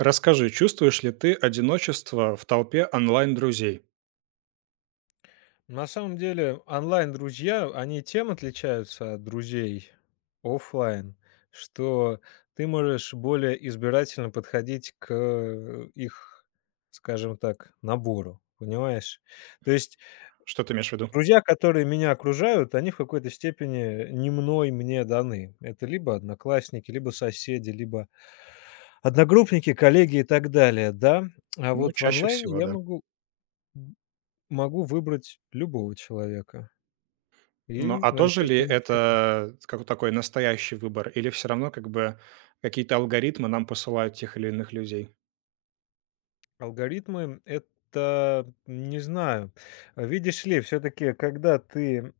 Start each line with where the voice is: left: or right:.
right: Расскажи, чувствуешь ли ты одиночество в толпе онлайн-друзей?
left: На самом деле, онлайн-друзья, они тем отличаются от друзей оффлайн, что ты можешь более избирательно подходить к их, скажем так, набору. Понимаешь? То есть
right: Что ты имеешь в виду?
left: друзья, которые меня окружают, они в какой-то степени не мной мне даны. Это либо одноклассники, либо соседи, либо одногруппники, коллеги и так далее, да. А
right: Ну,
left: вот в
right: чаще
left: онлайне
right: всего,
left: я
right: да.
left: могу выбрать любого человека.
right: Ну,
left: И
right: а тоже
left: начать
right: ли
left: с ним общение.
right: это как такой настоящий выбор, или все равно как бы какие-то алгоритмы нам посылают тех или иных людей?
left: Алгоритмы- это, не знаю, видишь ли, все таки когда ты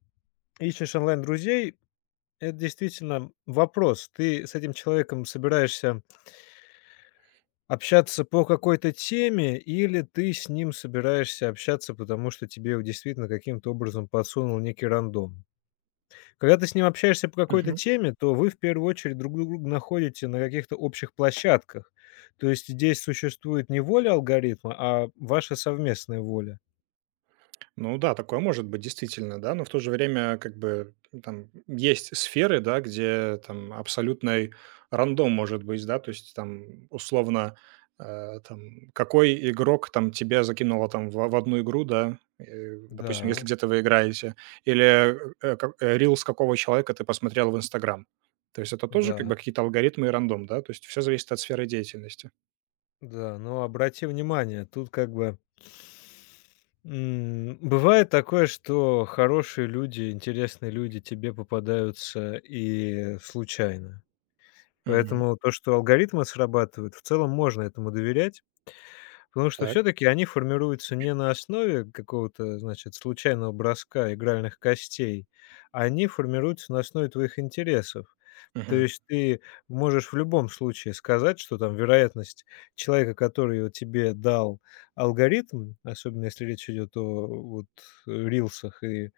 left: ищешь онлайн-друзей, это действительно вопрос. Ты с этим человеком собираешься общаться по какой-то теме или ты с ним собираешься общаться, потому что тебе его действительно каким-то образом подсунул некий рандом? Когда ты с ним общаешься по какой-то теме, то вы в первую очередь друг друга находите на каких-то общих площадках. То есть здесь существует не воля алгоритма, а ваша совместная воля.
right: Ну да, такое может быть действительно, да, но в то же время как бы там есть сферы, да, где там абсолютный рандом может быть, да, то есть там условно там какой игрок там тебя закинуло там в одну игру, да, допустим, если
left: Да,
right: где-то вы играете, или рилс какого человека ты посмотрел в Инстаграм. То есть это тоже как
left: да,
right: бы какие-то алгоритмы и рандом, да, то есть все зависит от сферы деятельности.
left: да. Но обрати внимание, тут как бы бывает такое, что хорошие люди, интересные люди тебе попадаются и случайно.
right: Мгм.
left: Поэтому то, что алгоритмы срабатывают, в целом можно этому доверять. Потому что все
right: Так.
left: таки они формируются не на основе какого-то, значит, случайного броска игральных костей, а они формируются на основе твоих интересов. То
right: Мгм.
left: есть ты можешь в любом случае сказать, что там вероятность человека, который вот тебе дал алгоритм, особенно если речь идет о вот рилсах и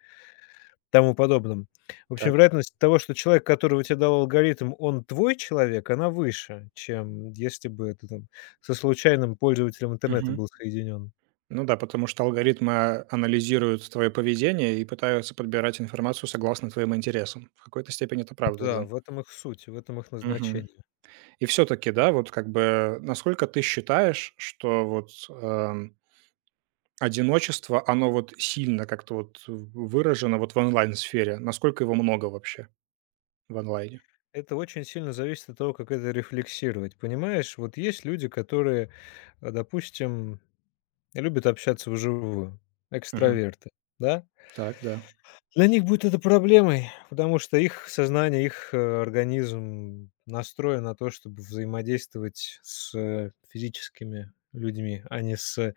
left: тому подобном. В общем,
right: Так.
left: вероятность того, что человек, которого тебе дал алгоритм, он твой человек, она выше, чем если бы ты там со случайным пользователем интернета
right: Мгм.
left: был соединен.
right: Ну да, потому что алгоритмы анализируют твое поведение и пытаются подбирать информацию согласно твоим интересам. В какой-то степени это правда,
left: Да,
right: да.
left: в этом их суть, в этом их
right: Мгм.
left: назначение.
right: И все-таки, да, вот как бы насколько ты считаешь, что вот одиночество, оно вот сильно как-то вот выражено вот в онлайн-сфере? Насколько его много вообще в онлайне?
left: Это очень сильно зависит от того, как это рефлексировать. Понимаешь, вот есть люди, которые, допустим, любят общаться вживую,
right: Мгм.
left: экстраверты, да?
right: Так, да.
left: Для них будет это проблемой, потому что их сознание, их организм настроен на то, чтобы взаимодействовать с физическими людьми, а не с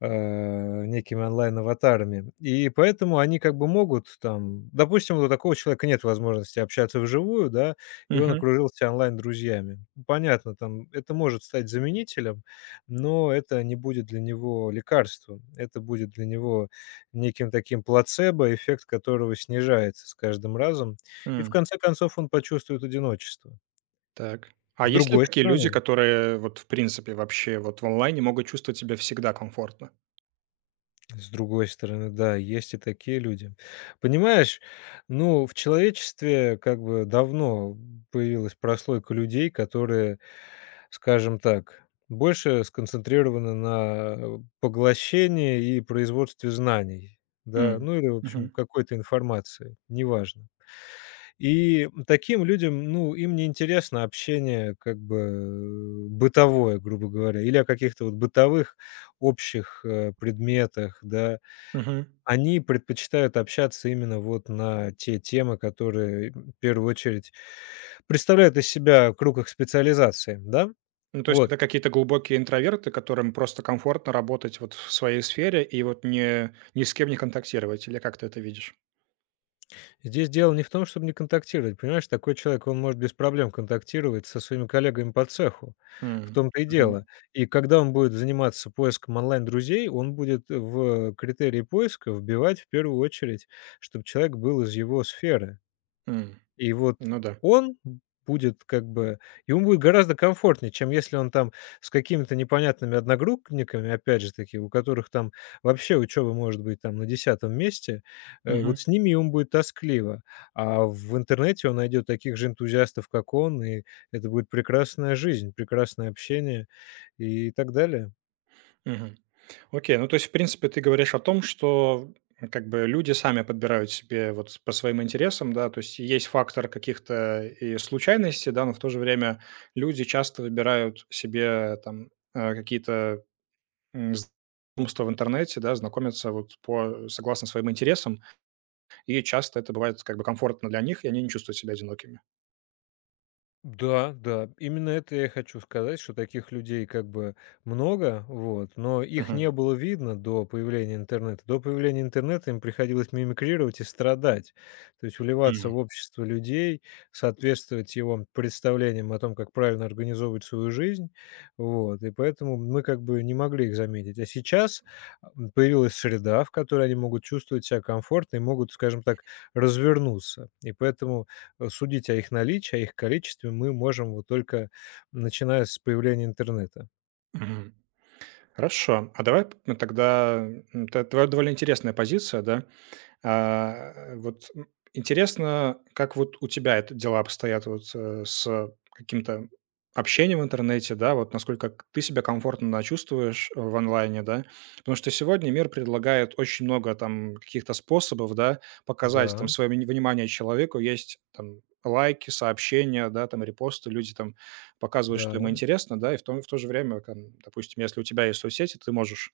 left: некими онлайн-аватарами. И поэтому они как бы могут там допустим, вот у такого человека нет возможности общаться вживую, да, и он
right: Мгм.
left: окружился онлайн-друзьями. Понятно, там это может стать заменителем, но это не будет для него лекарством. Это будет для него неким таким плацебо, эффект которого снижается с каждым разом, и в
right: М.
left: конце концов он почувствует одиночество.
right: Так. А
left: С
right: есть ли
left: другой
right: такие люди,
left: стороны
right: которые вот в принципе вообще вот в онлайне могут чувствовать себя всегда комфортно?
left: С другой стороны, да, есть и такие люди. Понимаешь, ну, в человечестве как бы давно появилась прослойка людей, которые, скажем так, больше сконцентрированы на поглощении и производстве знаний. Да,
right: М.
left: ну или, в общем,
right: Мгм.
left: какой-то информации, неважно. И таким людям, ну, им не интересно общение как бы бытовое, грубо говоря, или о каких-то вот бытовых общих предметах, да,
right: Мгм.
left: они предпочитают общаться именно вот на те темы, которые, в первую очередь, представляют из себя круг их специализации, да?
right: Ну, то есть
left: Вот.
right: это какие-то глубокие интроверты, которым просто комфортно работать вот в своей сфере и вот не ни с кем не контактировать, или как ты это видишь?
left: Здесь дело не в том, чтобы не контактировать. Понимаешь, такой человек, он может без проблем контактировать со своими коллегами по цеху. В
right: М.
left: том-то и
right: Мгм.
left: дело. И когда он будет заниматься поиском онлайн-друзей, он будет в критерии поиска вбивать в первую очередь, чтобы человек был из его сферы.
right: М.
left: И вот
right: Ну да.
left: он будет как бы ему будет гораздо комфортнее, чем если он там с какими-то непонятными одногруппниками, опять же таки, у которых там вообще учеба может быть там на десятом месте,
right: Мгм.
left: вот с ними ему будет тоскливо. А в интернете он найдет таких же энтузиастов, как он, и это будет прекрасная жизнь, прекрасное общение и так далее.
right: Мгм. Окей, ну, то есть, в принципе, ты говоришь о том, что, как бы люди сами подбирают себе вот по своим интересам, да, то есть есть фактор каких-то и случайностей, да, но в то же время люди часто выбирают себе там, какие-то м, знакомства в интернете, да, знакомятся вот по согласно своим интересам, и часто это бывает как бы комфортно для них, и они не чувствуют себя одинокими.
left: Да, да, именно это я и хочу сказать, что таких людей как бы много, вот, но их
right: Мгм.
left: не было видно до появления интернета. До появления интернета им приходилось мимикрировать и страдать, то есть вливаться
right: Мгм.
left: в общество людей, соответствовать его представлениям о том, как правильно организовывать свою жизнь, вот, и поэтому мы как бы не могли их заметить. А сейчас появилась среда, в которой они могут чувствовать себя комфортно и могут, скажем так, развернуться, и поэтому судить о их наличии, о их количестве мы можем вот только начиная с появления интернета.
right: Мгм. Хорошо. А давай ну, тогда твоя довольно интересная позиция, да. А, вот, интересно, как вот у тебя это дела обстоят вот, с каким-то общением в интернете, да, вот насколько к ты себя комфортно, да, чувствуешь в онлайне, да? Потому что сегодня мир предлагает очень много там каких-то способов, да, показать там
left: Да,
right: свое внимание человеку. Есть там лайки, сообщения, да, там репосты. Люди там показывают, что им
left: да,
right: интересно, да, и в то же время, там, допустим, если у тебя есть соцсети, ты можешь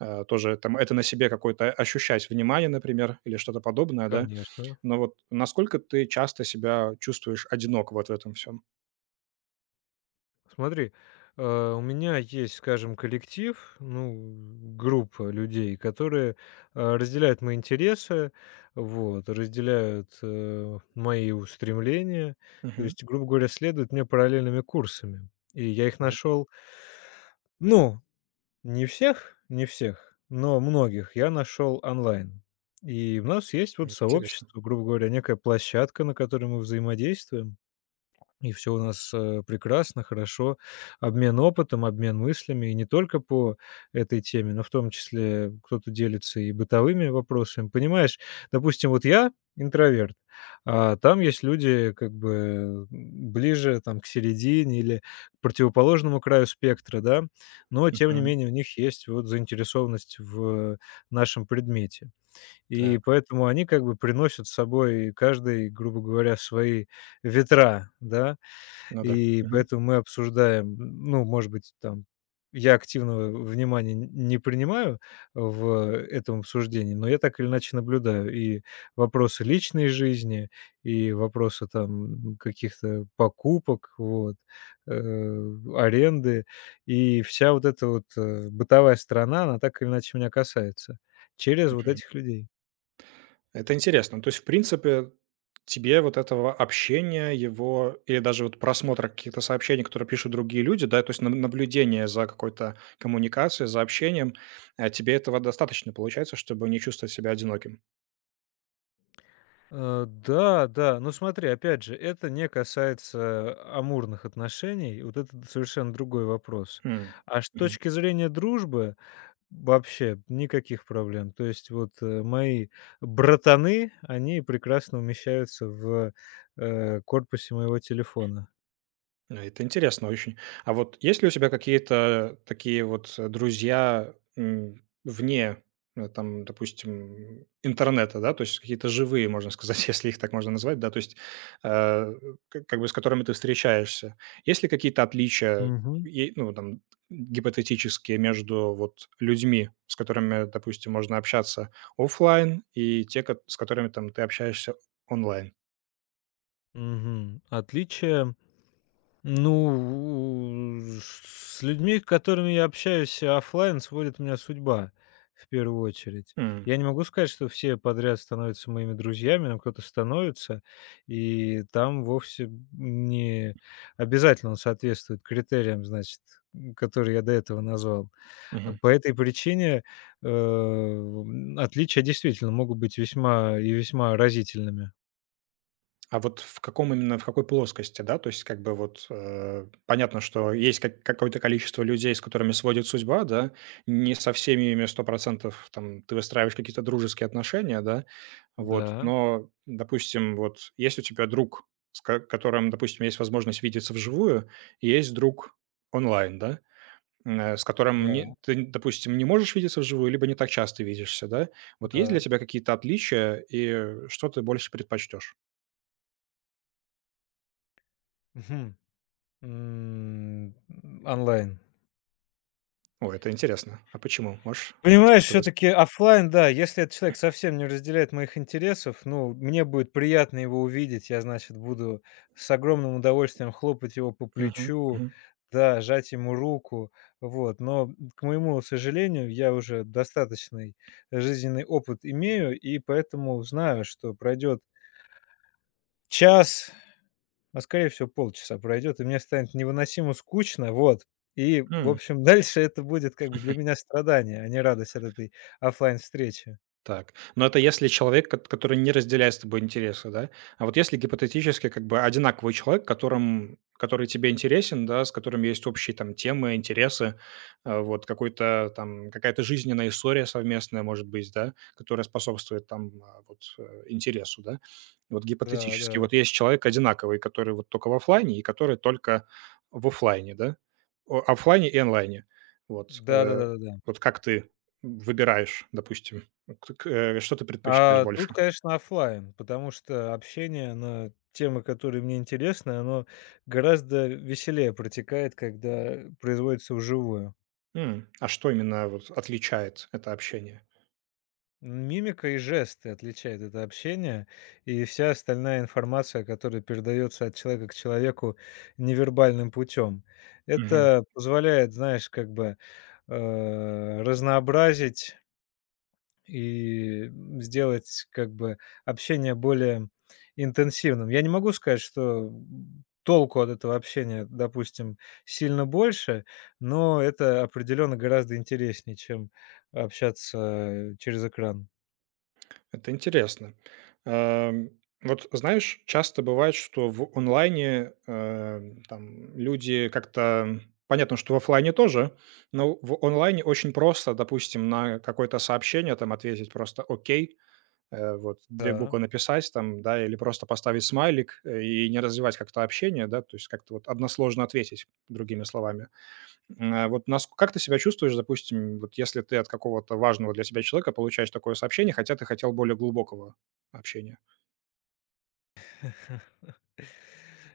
right: Тоже там это на себе какое-то ощущать внимание, например, или что-то подобное, да.
left: конечно.
right: Но вот насколько ты часто себя чувствуешь одинок вот в этом всем?
left: Смотри, у меня есть, скажем, коллектив, ну, группа людей, которые, разделяют мои интересы, вот, разделяют мои устремления. То
right: Мгм.
left: есть, грубо говоря, следуют мне параллельными курсами. И я их
right: Так,
left: нашел, ну, не всех, но многих я нашел онлайн. И у нас есть вот
right: интересно.
left: сообщество, грубо говоря, некая площадка, на которой мы взаимодействуем. И все у нас прекрасно, хорошо. Обмен опытом, обмен мыслями. И не только по этой теме, но в том числе кто-то делится и бытовыми вопросами. Понимаешь, допустим, вот я интроверт, а там есть люди как бы ближе там к середине или к противоположному краю спектра, да, но тем не
right: Мгм.
left: менее у них есть вот заинтересованность в нашем предмете. И
right: Так,
left: поэтому они как бы приносят с собой, каждый, грубо говоря, свои ветра, да.
right: ну да.
left: И
right: Мгм,
left: поэтому мы обсуждаем, ну, может быть, там я активного внимания н не принимаю в этом обсуждении, но я так или иначе наблюдаю и вопросы личной жизни, и вопросы там каких-то покупок, вот, аренды. И вся вот эта вот бытовая сторона, она так или иначе меня касается через вот
right: мгм.
left: этих людей.
right: Это интересно. То есть, в принципе, тебе вот этого общения, его или даже вот просмотра каких-то сообщений, которые пишут другие люди, да, то есть наблюдение за какой-то коммуникацией, за общением, тебе этого достаточно получается, чтобы не чувствовать себя одиноким?
left: Да, да. Но смотри, опять же, это не касается амурных отношений. Вот это совершенно другой вопрос.
right: М.
left: А с точки зрения дружбы вообще никаких проблем. То есть мои братаны, они прекрасно умещаются в корпусе моего телефона.
right: Ну, это интересно очень. А вот есть ли у тебя какие-то такие вот друзья вне, там, допустим, интернета, да, то есть какие-то живые, можно сказать, если их так можно назвать, да, то есть э, как бы с которыми ты встречаешься. Есть ли какие-то отличия,
left: Угу.
right: ну, там, гипотетические между вот людьми, с которыми, допустим, можно общаться оффлайн и те, с которыми там ты общаешься онлайн?
left: Угу. Отличия. Ну, у с людьми, с которыми я общаюсь оффлайн, сводит меня судьба в первую очередь.
right: М.
left: Я не могу сказать, что все подряд становятся моими друзьями, но кто-то становится, и там вовсе не обязательно он соответствует критериям, значит, которые я до этого назвал. А
right: Мгм.
left: по этой причине, отличия действительно могут быть весьма и весьма разительными.
right: А вот в каком именно, в какой плоскости, да? То есть как бы вот, понятно, что есть как какое-то количество людей, с которыми сводит судьба, да? Не со всеми ими сто процентов там ты выстраиваешь какие-то дружеские отношения, да? Вот,
left: Да,
right: но, допустим, вот есть у тебя друг, с ко которым, допустим, есть возможность видеться вживую, и есть друг онлайн, да? С которым не
left: да,
right: ты, допустим, не можешь видеться вживую, либо не так часто видишься, да? Вот есть для
left: да.
right: тебя какие-то отличия и что ты больше предпочтешь?
left: М, онлайн.
right: О, это интересно. А почему? Можешь больше
left: Понимаешь, все
right: рассказать?
left: таки оффлайн, да, если этот человек совсем не разделяет моих интересов, ну, мне будет приятно его увидеть. Я, значит, буду с огромным удовольствием хлопать его по
right: Мгм,
left: плечу,
right: мгм.
left: да, жать ему руку. Вот. Но, к моему сожалению, я уже достаточный жизненный опыт имею, и поэтому знаю, что пройдет час, скорее всего, полчаса пройдет, и мне станет невыносимо скучно, вот. И, в
right: М.
left: общем, дальше это будет как бы для меня страдание, а не радость от этой оффлайн-встречи.
right: Так, но это если человек, который не разделяет с тобой интересы, да? А вот если гипотетически как бы одинаковый человек, которым который тебе интересен, да, с которым есть общие там темы, интересы, вот какой-то там какая-то жизненная история совместная, может быть, да, которая способствует там, вот, интересу, да. Вот
left: Да,
right: гипотетически,
left: да.
right: вот есть человек одинаковый, который вот только в оффлайне и который только в оффлайне, да? О Оффлайне и онлайне. Вот,
left: Да-да-да-да-да.
right: вот как ты выбираешь, допустим? К к э, что ты предпочитаешь
left: А тут,
right: больше?
left: конечно, оффлайн, потому что общение на темы, которые мне интересны, оно гораздо веселее протекает, когда производится вживую.
right: А что именно вот отличает это общение?
left: Мимика и жесты отличают это общение, и вся остальная информация, которая передается от человека к человеку невербальным путем.
right: Мгм.
left: Это позволяет, знаешь, как бы разнообразить и сделать как бы общение более интенсивным. Я не могу сказать, что толку от этого общения, допустим, сильно больше, но это определенно гораздо интереснее, чем общаться через экран.
right: Это интересно. Эм, вот, знаешь, часто бывает, что в онлайне, там люди как-то, понятно, что в оффлайне тоже, но в онлайне очень просто, допустим, на какое-то сообщение там ответить просто «окей», вот две
left: Да.
right: буквы написать там, да, или просто поставить смайлик, и не развивать как-то общение, да, то есть как-то вот односложно ответить, другими словами. А вот нас как ты себя чувствуешь, допустим, вот если ты от какого-то важного для тебя человека получаешь такое сообщение, хотя ты хотел более глубокого общения?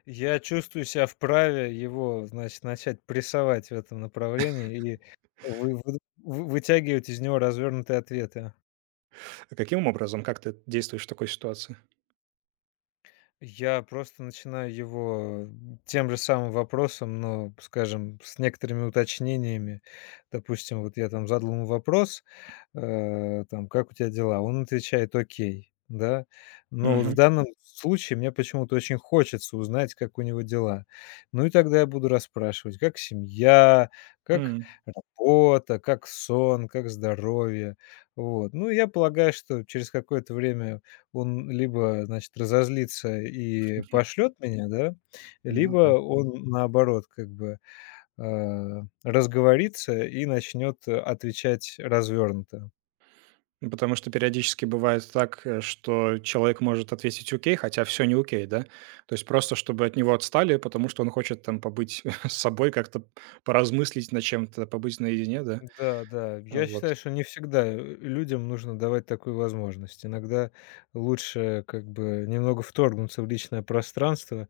left: Я чувствую себя вправе его, значит, начать прессовать в этом направлении и вы вы вытягивать из него развернутые ответы.
right: А каким образом, как ты действуешь в такой ситуации?
left: Я просто начинаю его тем же самым вопросом, но, скажем, с некоторыми уточнениями. Допустим, вот я там задал ему вопрос, там: "Как у тебя дела?" Он отвечает: "Окей". Да? Но вот в
right: Мгм.
left: данном случае мне почему-то очень хочется узнать, как у него дела. Ну и тогда я буду расспрашивать: как семья, как
right: М.
left: работа, как сон, как здоровье. Вот. Ну, я полагаю, что через какое-то время он либо, значит, разозлится и пошлет меня, да,
right: Ну да.
left: либо он, наоборот, как бы, разговорится и начнет отвечать развернуто.
right: Ну, потому что периодически бывает так, что человек может ответить «окей», хотя все не окей, да? То есть просто чтобы от него отстали, потому что он хочет там побыть с собой, как-то поразмыслить над чем-то, побыть наедине, да?
left: Да, да,
right: А,
left: я
right: вот.
left: считаю, что не всегда, людям нужно давать такую возможность. Иногда лучше как бы немного вторгнуться в личное пространство,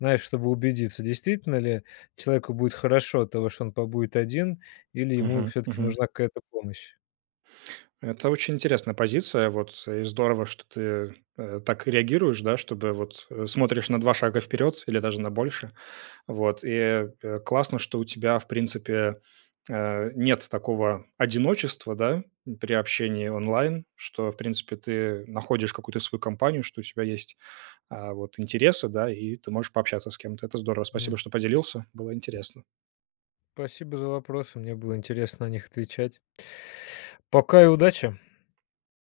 left: знаешь, чтобы убедиться, действительно ли человеку будет хорошо от того, что он побудет один, или ему
right: Мгм.
left: все таки
right: Мгм.
left: нужна какая-то помощь.
right: Это очень интересная позиция, вот, и здорово, что ты, так реагируешь, да, чтобы вот, смотришь на 2 шага вперед или даже на больше. Вот, и, классно, что у тебя, в принципе, нет такого одиночества, да, при общении онлайн, что, в принципе, ты находишь какую-то свою компанию, что у тебя есть, вот интересы, да, и ты можешь пообщаться с кем-то. Это здорово. Спасибо, что поделился, было интересно.
left: Спасибо за вопросы. Мне было интересно на них отвечать. Пока и удачи.